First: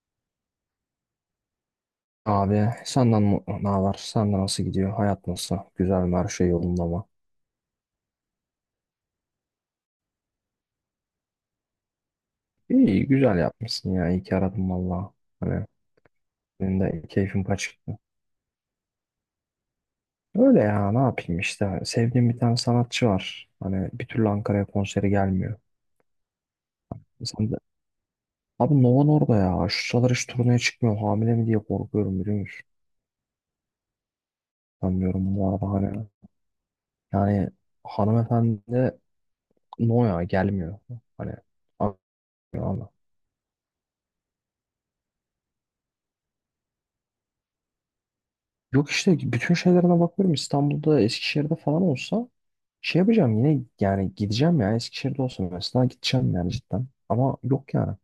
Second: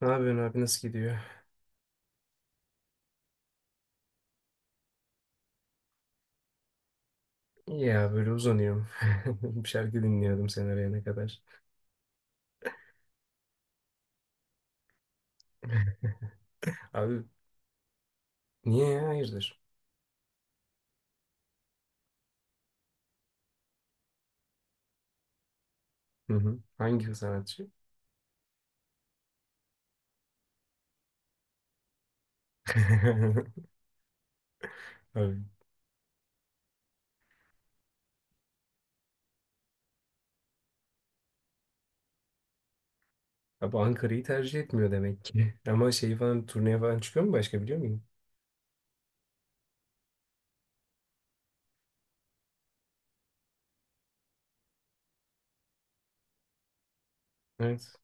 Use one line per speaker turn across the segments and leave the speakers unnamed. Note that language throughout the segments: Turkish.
Ne yapıyorsun abi nasıl gidiyor?
Abi senden ne var? Senden nasıl gidiyor? Hayat nasıl? Güzel mi? Her şey yolunda mı?
İyi ya böyle uzanıyorum. Bir şarkı dinliyordum sen arayana kadar.
İyi güzel yapmışsın ya. İyi ki aradım valla. Hani benim de
Abi
keyfim kaçıktı.
niye ya hayırdır?
Öyle ya ne yapayım işte. Sevdiğim bir tane sanatçı var. Hani bir türlü Ankara'ya konseri gelmiyor.
Hı hı. Hangi
Sen de...
sanatçı?
Abi Nova orada ya. Şu sıralar hiç turneye çıkmıyor. Hamile mi diye korkuyorum biliyor musun? Sanmıyorum
Abi,
bu arada hani. Yani hanımefendi no ya gelmiyor. Hani anlıyor.
abi Ankara'yı tercih etmiyor demek ki. Ama şey falan turneye falan çıkıyor mu başka biliyor muyum?
Yok işte bütün şeylerine bakıyorum, İstanbul'da, Eskişehir'de falan olsa şey yapacağım yine, yani gideceğim ya. Eskişehir'de olsa mesela gideceğim yani, cidden. Ama yok
Evet.
yani,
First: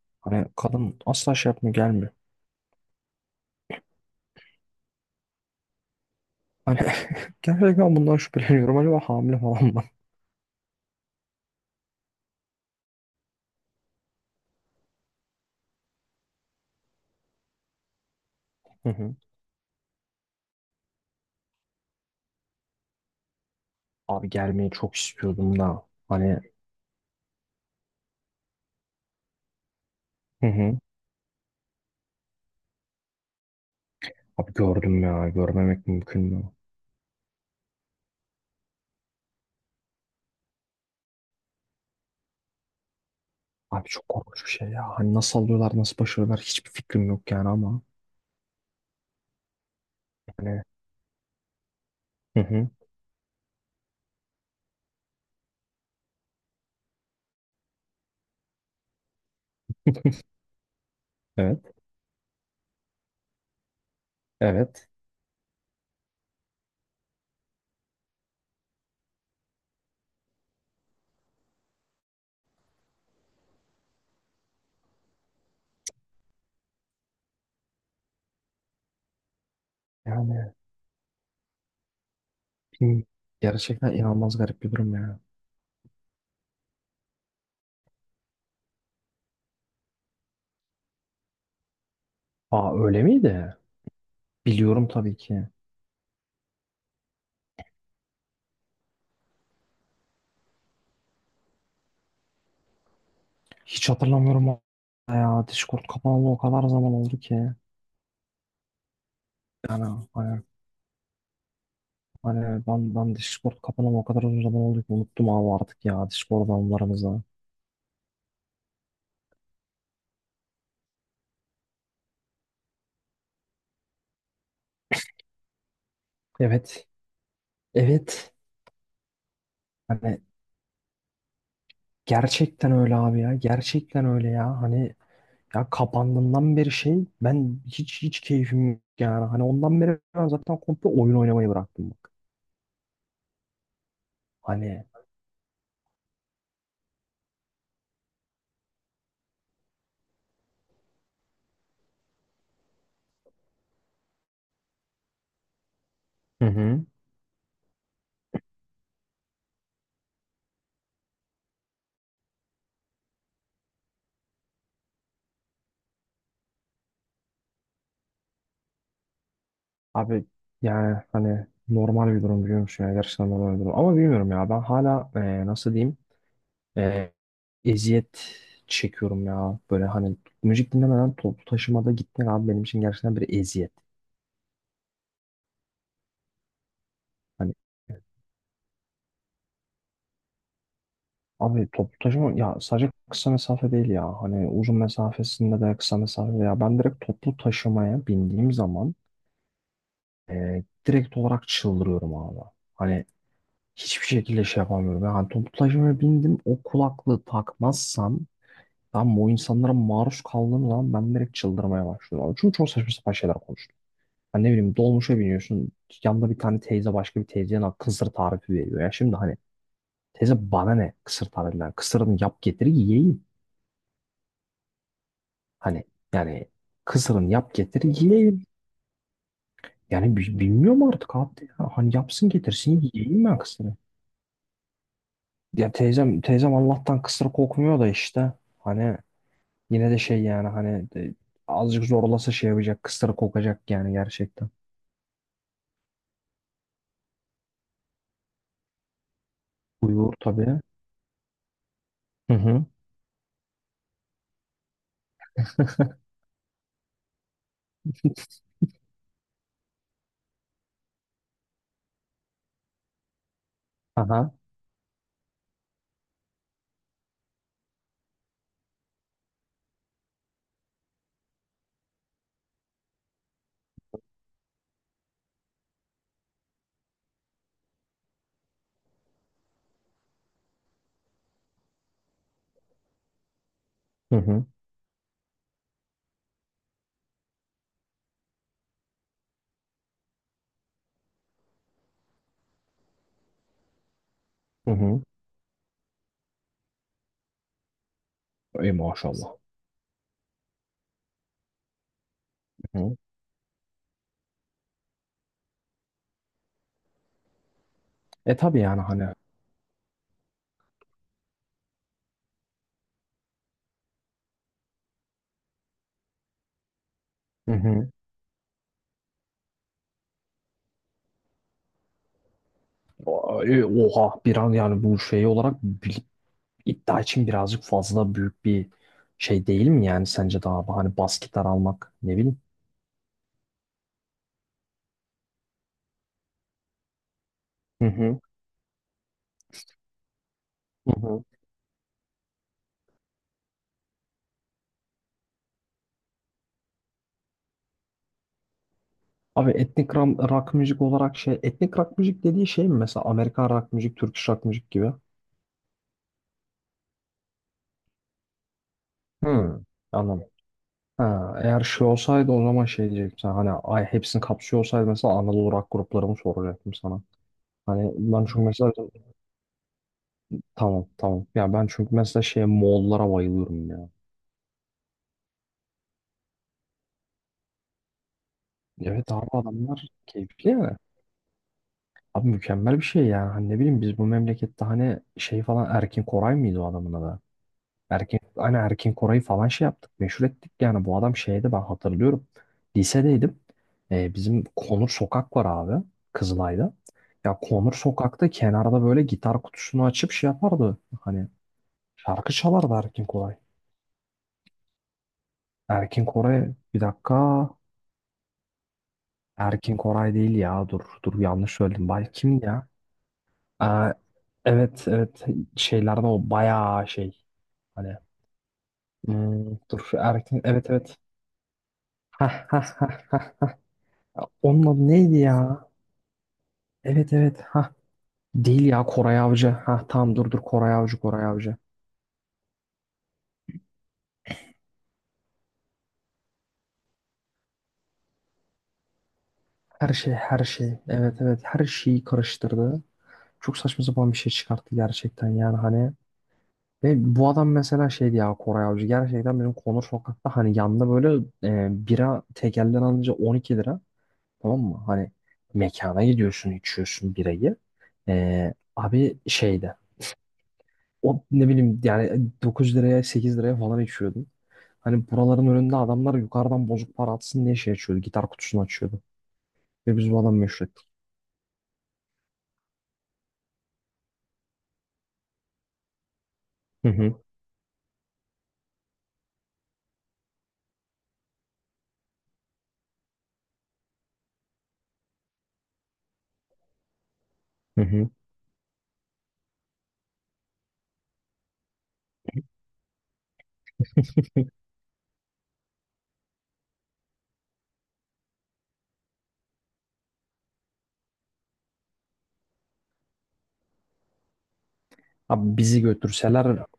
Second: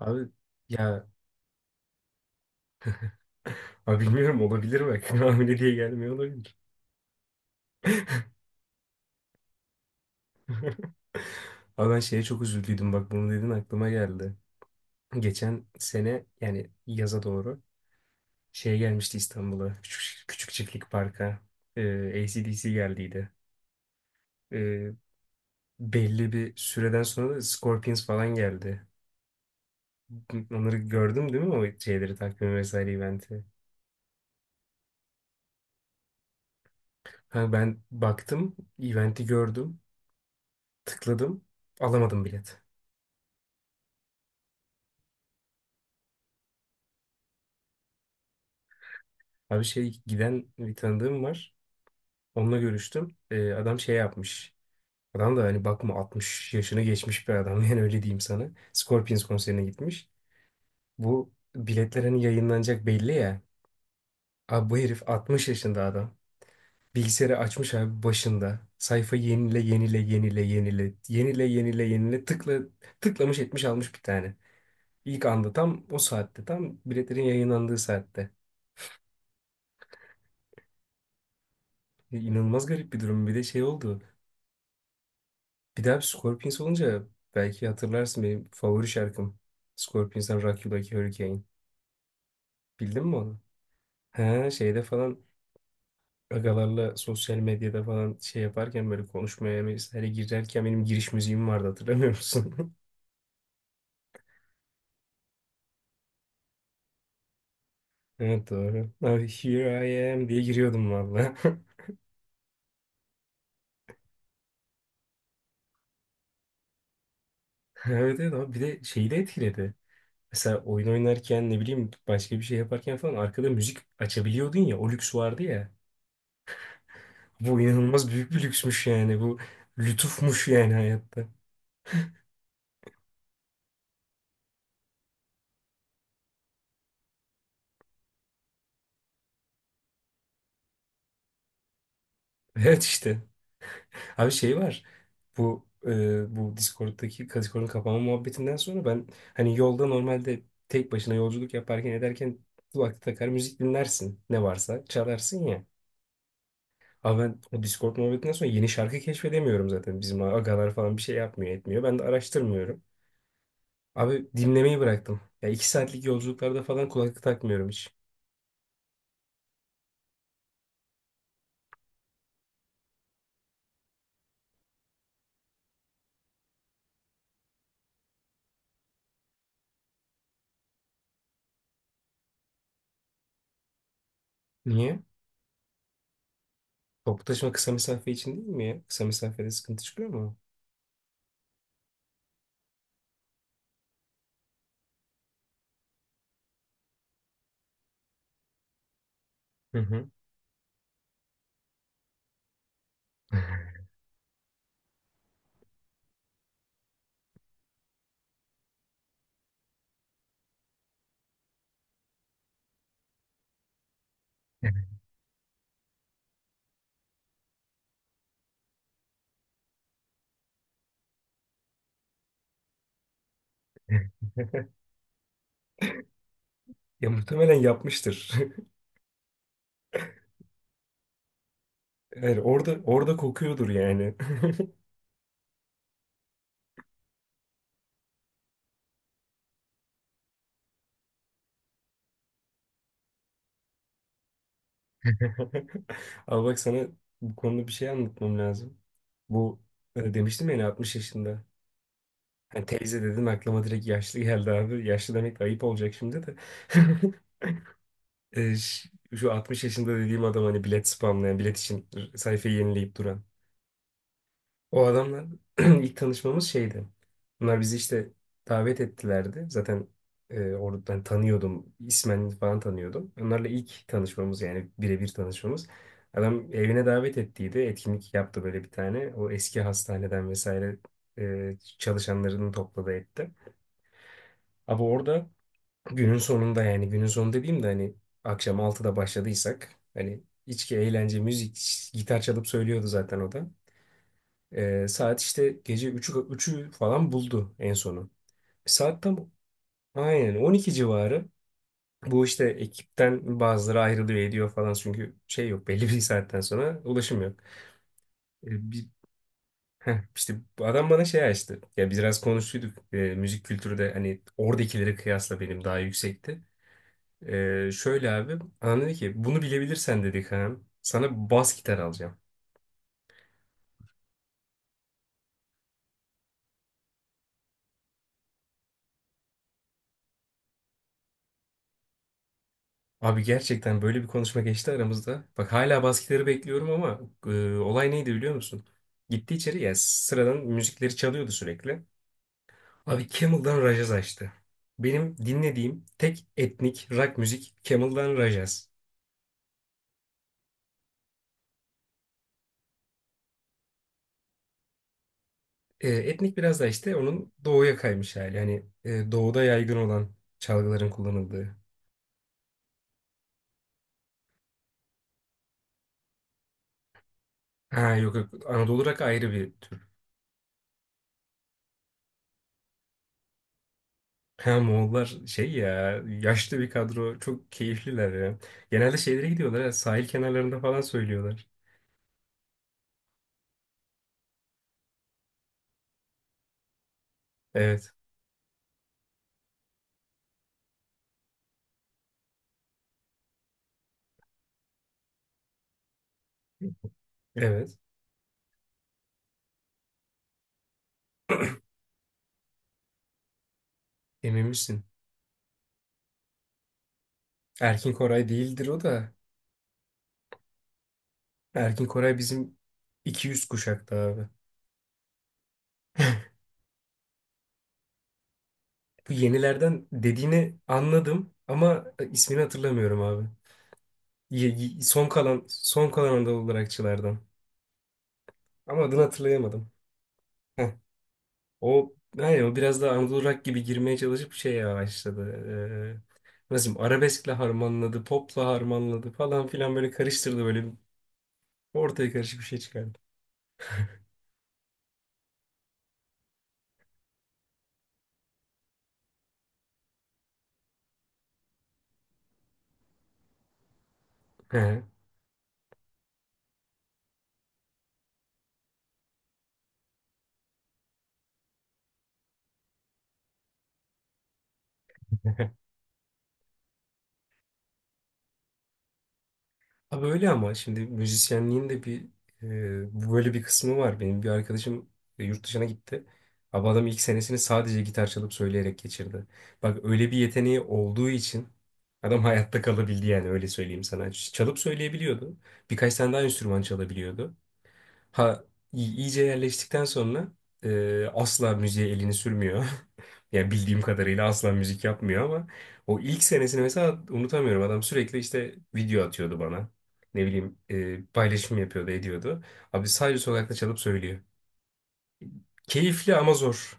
Abi
hani kadın
ya
asla şey yapmıyor, gelmiyor.
abi bilmiyorum olabilir bak. Hamile diye gelmiyor olabilir.
Hani gerçekten bundan şüpheleniyorum, acaba hamile falan mı?
Abi ben şeye çok üzüldüydüm bak bunu dedin aklıma geldi. Geçen sene yani yaza doğru. Şey
Hı hı.
gelmişti İstanbul'a. Küçük Çiftlik Park'a. Ee, AC/DC geldiydi.
Abi gelmeyi
Ee,
çok istiyordum da
Belli
hani,
bir süreden sonra da Scorpions falan geldi.
hı
Onları
hı.
gördüm değil mi o şeyleri takvimi vesaire eventi.
Abi gördüm ya, görmemek mümkün mü?
Ha, ben baktım eventi gördüm. Tıkladım. Alamadım bilet.
Abi çok korkunç bir şey ya, hani nasıl alıyorlar, nasıl başarıyorlar, hiçbir fikrim yok yani ama.
Abi şey giden
Hani,
bir tanıdığım var.
hı
Onunla
hı.
görüştüm. Adam şey yapmış. Adam da hani bakma 60 yaşını geçmiş bir adam yani öyle diyeyim sana. Scorpions konserine gitmiş. Bu
Evet,
biletler hani yayınlanacak belli ya. Abi bu
evet
herif 60 yaşında adam. Bilgisayarı açmış abi başında. Sayfa yenile yenile yenile yenile yenile yenile yenile tıkla tıklamış etmiş almış bir tane. İlk anda tam o saatte tam biletlerin yayınlandığı saatte.
yani.
İnanılmaz garip bir
Hı.
durum. Bir de şey
Gerçekten
oldu.
inanılmaz garip bir durum ya.
Bir daha bir Scorpions olunca belki hatırlarsın benim favori şarkım. Scorpions'tan Rock You Like a Hurricane.
Aa, öyle
Bildin mi onu?
miydi?
He şeyde
Biliyorum tabii
falan
ki.
agalarla sosyal medyada falan şey yaparken böyle konuşmaya mesela girerken benim giriş müziğim vardı hatırlamıyor musun?
Hiç hatırlamıyorum ya. Discord kapanalı o kadar zaman oldu ki.
Evet, doğru. Abi
Yani
here I am diye
hani,
giriyordum valla.
ben Discord kapanalı o kadar uzun zaman oldu ki, unuttum abi artık ya Discord anılarımızı.
Evet, evet, abi bir de şeyi de etkiledi. Mesela oyun oynarken ne bileyim başka bir şey yaparken falan arkada müzik açabiliyordun ya o lüks vardı ya.
Evet.
Bu inanılmaz büyük
Evet.
bir lüksmüş yani bu
Hani
lütufmuş yani hayatta.
gerçekten öyle abi ya. Gerçekten öyle ya. Hani ya, kapandığından beri şey, ben hiç hiç keyfim yok yani. Hani ondan beri ben zaten komple oyun oynamayı bıraktım bak.
Evet, işte. Abi şey var
Hani,
bu Discord'un kapanma muhabbetinden sonra ben hani yolda normalde tek başına yolculuk yaparken ederken kulaklık takar müzik dinlersin ne varsa çalarsın ya.
hı hı.
Abi ben o Discord muhabbetinden sonra yeni şarkı keşfedemiyorum zaten. Bizim agalar falan bir şey yapmıyor etmiyor. Ben de araştırmıyorum. Abi dinlemeyi bıraktım. Ya 2 saatlik yolculuklarda falan kulaklık takmıyorum hiç.
Abi yani hani normal bir durum, biliyor musun ya, gerçekten normal bir durum. Ama bilmiyorum ya, ben hala nasıl diyeyim, e, eziyet çekiyorum ya. Böyle hani müzik dinlemeden toplu taşımada gitmek abi benim için gerçekten bir eziyet.
Niye? Toplu taşıma
Hani
kısa mesafe için değil mi ya? Kısa mesafede sıkıntı çıkıyor mu?
abi toplu taşıma ya, sadece kısa mesafe değil ya. Hani uzun mesafesinde de, kısa mesafede ya. Ben direkt toplu taşımaya bindiğim zaman
Hı hı.
direkt olarak çıldırıyorum abi. Hani hiçbir şekilde şey yapamıyorum. Yani toplu taşımaya bindim, o kulaklığı takmazsam, tamam, bu insanlara maruz kaldığım zaman ben direkt çıldırmaya başlıyorum. Abi. Çünkü çok saçma sapan şeyler konuştum. Hani ne bileyim, dolmuşa biniyorsun. Yanında bir tane teyze başka bir teyzeye lan kısır tarifi veriyor. Ya şimdi hani, teyze bana ne kısır tarifinden? Kısırını yap getir yiyeyim. Hani yani,
Ya
kısırını
muhtemelen
yap getir
yapmıştır.
yiyeyim. Yani bilmiyorum artık abi, de ya. Hani yapsın
Yani orada
getirsin
orada
yiyeyim ben
kokuyordur
kısırı.
yani.
Ya teyzem teyzem Allah'tan kısır kokmuyor da işte. Hani yine de şey yani hani azıcık zorlasa şey yapacak, kısır kokacak yani, gerçekten.
Al bak sana bu konuda bir şey anlatmam lazım. Bu
Uyur
demiştim
tabii.
yani 60 yaşında.
Hı hı.
Yani teyze dedim aklıma direkt yaşlı geldi abi. Yaşlı demek de ayıp olacak şimdi de. E, ş- Şu 60 yaşında dediğim adam hani bilet spamlayan, bilet için sayfayı yenileyip duran.
Aha.
O adamla ilk tanışmamız şeydi. Bunlar bizi işte davet ettilerdi. Zaten oradan tanıyordum. İsmen falan tanıyordum. Onlarla ilk tanışmamız yani birebir tanışmamız. Adam evine davet ettiydi. Etkinlik yaptı böyle bir tane. O eski hastaneden vesaire çalışanlarını topladı etti.
Hı hı.
Abi orada günün sonunda yani günün sonu dediğim de hani akşam 6'da başladıysak hani içki, eğlence, müzik, gitar çalıp söylüyordu zaten o da.
Hı hı.
Saat işte gece 3'ü falan buldu en sonu.
Ey
Saat tam
maşallah.
aynen 12 civarı. Bu işte
Hı hı.
ekipten bazıları ayrılıyor ediyor falan çünkü şey yok belli bir saatten sonra ulaşım yok.
E
Ee,
tabii yani
bir,
hani.
işte bu adam bana şey açtı. Ya biz biraz konuştuyduk. Müzik kültürü de hani oradakileri kıyasla benim daha yüksekti.
Hı hı.
Şöyle abi. Anam dedi ki bunu bilebilirsen dedi Kaan. Sana bas gitar alacağım.
Oha, bir an yani bu şey olarak iddia için birazcık fazla büyük bir şey değil mi yani sence daha abi? Hani bas gitar almak, ne bileyim.
Abi gerçekten böyle bir konuşma geçti aramızda. Bak hala bas gitarı bekliyorum ama
Hı
olay neydi
hı.
biliyor musun? Gitti içeri ya sıradan
Hı
müzikleri
hı.
çalıyordu sürekli. Abi Camel'dan Rajaz açtı. Benim dinlediğim tek etnik rock müzik Camel'dan Rajaz.
Abi etnik rock müzik olarak şey, etnik rock müzik dediği şey mi mesela, Amerikan rock müzik, Türk rock müzik gibi?
Etnik biraz da işte onun doğuya kaymış hali. Hani doğuda
Hı.
yaygın olan
Anladım.
çalgıların
Ha,
kullanıldığı.
eğer şey olsaydı o zaman şey diyecektim sana. Hani ay, hepsini kapsıyor olsaydı mesela, Anadolu rock gruplarımı soracaktım sana.
Ha,
Hani
yok
ben
yok,
çünkü mesela,
Anadolu rock ayrı bir tür.
tamam tamam. Ya ben çünkü mesela şey, Moğollara bayılıyorum ya.
Ha, Moğollar şey ya yaşlı bir kadro çok keyifliler ya. Genelde
Evet abi,
şeylere gidiyorlar ya,
adamlar
sahil
keyifli
kenarlarında
ya.
falan söylüyorlar.
Abi mükemmel bir şey yani. Hani ne bileyim, biz bu memlekette hani şey falan, Erkin Koray mıydı o adamın adı?
Evet.
Erkin, hani Erkin Koray'ı falan şey yaptık, meşhur ettik. Yani bu adam şeydi, ben hatırlıyorum. Lisedeydim. Bizim Konur Sokak var abi, Kızılay'da. Ya Konur
Evet.
Sokak'ta kenarda böyle gitar kutusunu açıp şey yapardı. Hani şarkı çalardı Erkin Koray.
Emin misin?
Erkin Koray, bir dakika.
Erkin Koray değildir o da.
Erkin Koray değil ya, dur dur, yanlış
Erkin
söyledim. Bay
Koray
kimdi
bizim
ya?
200
Aa,
kuşakta abi.
evet evet, şeylerden o bayağı şey. Hani,
Bu yenilerden
dur Erkin,
dediğini
evet evet.
anladım ama ismini hatırlamıyorum abi.
Ya onun adı
Son
neydi
kalan
ya?
son kalan Anadolu
Evet
Rockçılardan.
evet. Ha değil
Ama
ya,
adını
Koray Avcı.
hatırlayamadım.
Ha tamam, dur dur, Koray Avcı, Koray Avcı.
O biraz daha Anadolu rock gibi girmeye çalışıp şeye başladı. Nasıl diyeyim, arabeskle harmanladı, popla harmanladı falan filan böyle
Her şey
karıştırdı
her
böyle
şey. Evet evet, her şeyi
ortaya karışık bir şey
karıştırdı.
çıkardı.
Çok saçma sapan bir şey çıkarttı gerçekten yani, hani. Ve bu adam mesela şeydi ya, Koray Avcı. Gerçekten benim Konur Sokak'ta hani, yanında böyle bira tekelden alınca 12 lira. Tamam
He.
mı? Hani mekana gidiyorsun, içiyorsun birayı. E, abi şeydi. O ne bileyim, yani 9 liraya 8 liraya falan içiyordum. Hani buraların önünde adamlar yukarıdan bozuk para atsın diye şey açıyordu. Gitar kutusunu açıyordu. Ve
Abi
biz bu
öyle
adamı
ama
meşhur
şimdi
ettik.
müzisyenliğin de bir bu böyle bir kısmı var. Benim bir arkadaşım yurt dışına gitti. Abi adam
Hı
ilk
hı.
senesini sadece gitar çalıp söyleyerek geçirdi. Bak öyle bir yeteneği olduğu için adam hayatta kalabildi yani öyle söyleyeyim sana. Çalıp söyleyebiliyordu. Birkaç tane daha enstrüman çalabiliyordu.
Hı hı.
Ha iyice yerleştikten sonra asla müziğe elini sürmüyor. Yani bildiğim kadarıyla asla müzik yapmıyor ama o ilk senesini mesela unutamıyorum. Adam sürekli işte video atıyordu bana. Ne bileyim paylaşım yapıyordu, ediyordu. Abi sadece sokakta çalıp söylüyor.
Abi bizi
Keyifli ama
götürseler,
zor.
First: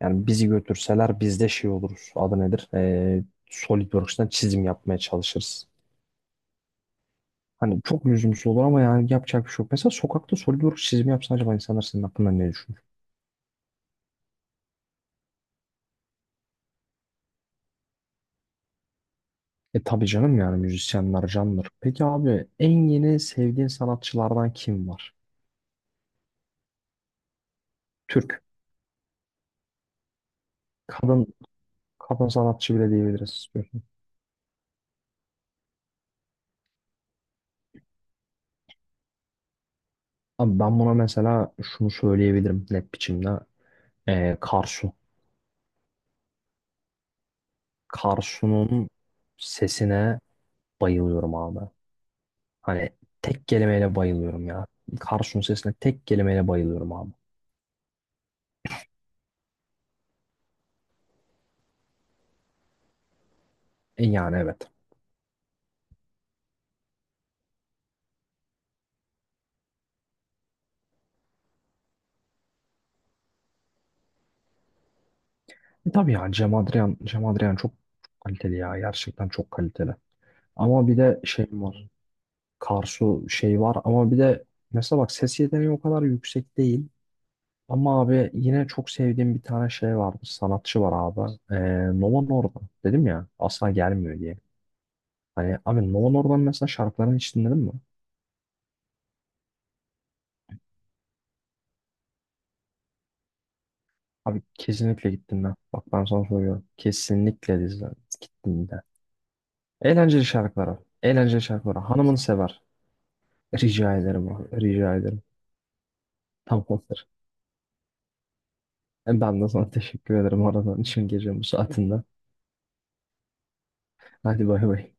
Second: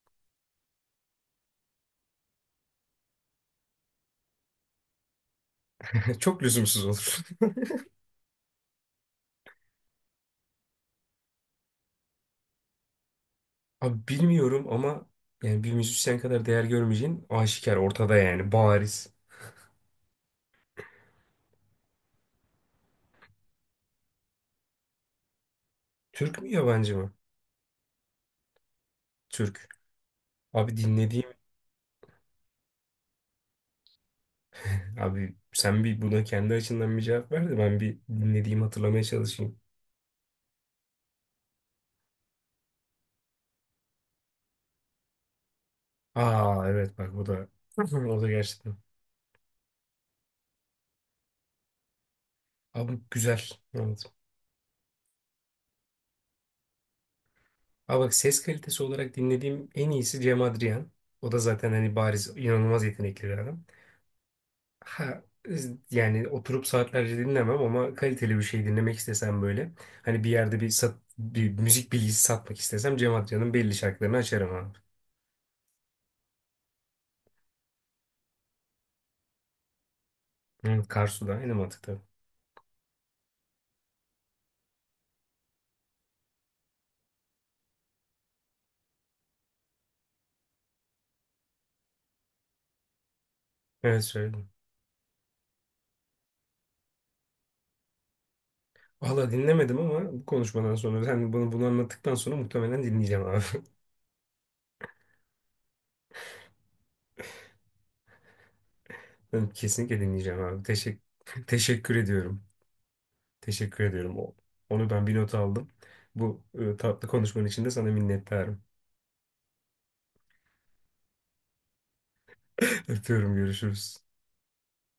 yani bizi götürseler biz de şey oluruz. Adı nedir? SolidWorks'tan çizim yapmaya çalışırız.
Çok lüzumsuz olur.
Hani çok lüzumsuz olur ama yani yapacak bir şey yok. Mesela sokakta SolidWorks çizimi yapsan, acaba insanlar senin hakkında ne düşünür?
Abi bilmiyorum ama yani bir müzisyen kadar değer görmeyeceğin aşikar, ortada yani bariz.
E tabii canım, yani müzisyenler candır. Peki abi, en yeni sevdiğin sanatçılardan kim var?
Türk mü yabancı mı?
Türk.
Türk. Abi dinlediğim
Kadın, kadın sanatçı bile diyebiliriz istiyorsun.
Abi sen bir buna kendi açından bir cevap ver de ben bir dinlediğimi hatırlamaya çalışayım.
Abi ben buna mesela şunu söyleyebilirim net biçimde. Karsu.
Aa evet, bak bu da o da gerçekten.
Karsu'nun sesine bayılıyorum abi. Hani
Abi
tek
güzel.
kelimeyle
Evet.
bayılıyorum ya. Karsu'nun sesine tek kelimeyle bayılıyorum abi.
Aa bak, ses kalitesi olarak dinlediğim en iyisi Cem Adrian. O da zaten hani bariz inanılmaz yetenekli bir adam.
E yani evet.
Ha yani oturup saatlerce dinlemem ama kaliteli bir şey dinlemek istesem böyle. Hani bir yerde bir müzik bilgisi satmak istesem Cem Adrian'ın belli şarkılarını açarım abi.
E tabii ya, Cem Adrian, Cem Adrian çok kaliteli ya. Gerçekten çok kaliteli.
Hı,
Ama bir de
Karsu'da
şey
aynı
var.
mantıkta.
Karsu şey var ama bir de mesela bak, ses yeteneği o kadar yüksek değil. Ama abi yine çok sevdiğim bir tane şey var, bir sanatçı var abi. Nova Norda. Dedim ya asla
Evet,
gelmiyor diye.
söyle.
Hani abi, Nova Norda'nın mesela şarkılarını hiç dinledin mi?
Valla dinlemedim ama bu konuşmadan sonra sen bunu anlattıktan sonra muhtemelen dinleyeceğim abi.
Abi kesinlikle gittim ben. Bak ben sana söylüyorum. Kesinlikle dizden gittim de.
Ben kesinlikle
Eğlenceli
dinleyeceğim abi.
şarkıları. Eğlenceli
Teşekkür
şarkıları.
teşekkür
Hanımını
ediyorum.
sever.
Teşekkür
Rica
ediyorum.
ederim abi.
Onu
Rica
ben bir
ederim.
not aldım. Bu
Tamamdır.
tatlı konuşmanın için de sana minnettarım.
E, ben de sana teşekkür ederim aradan için, gece bu saatinde.
Öpüyorum, görüşürüz.
Hadi bay bay.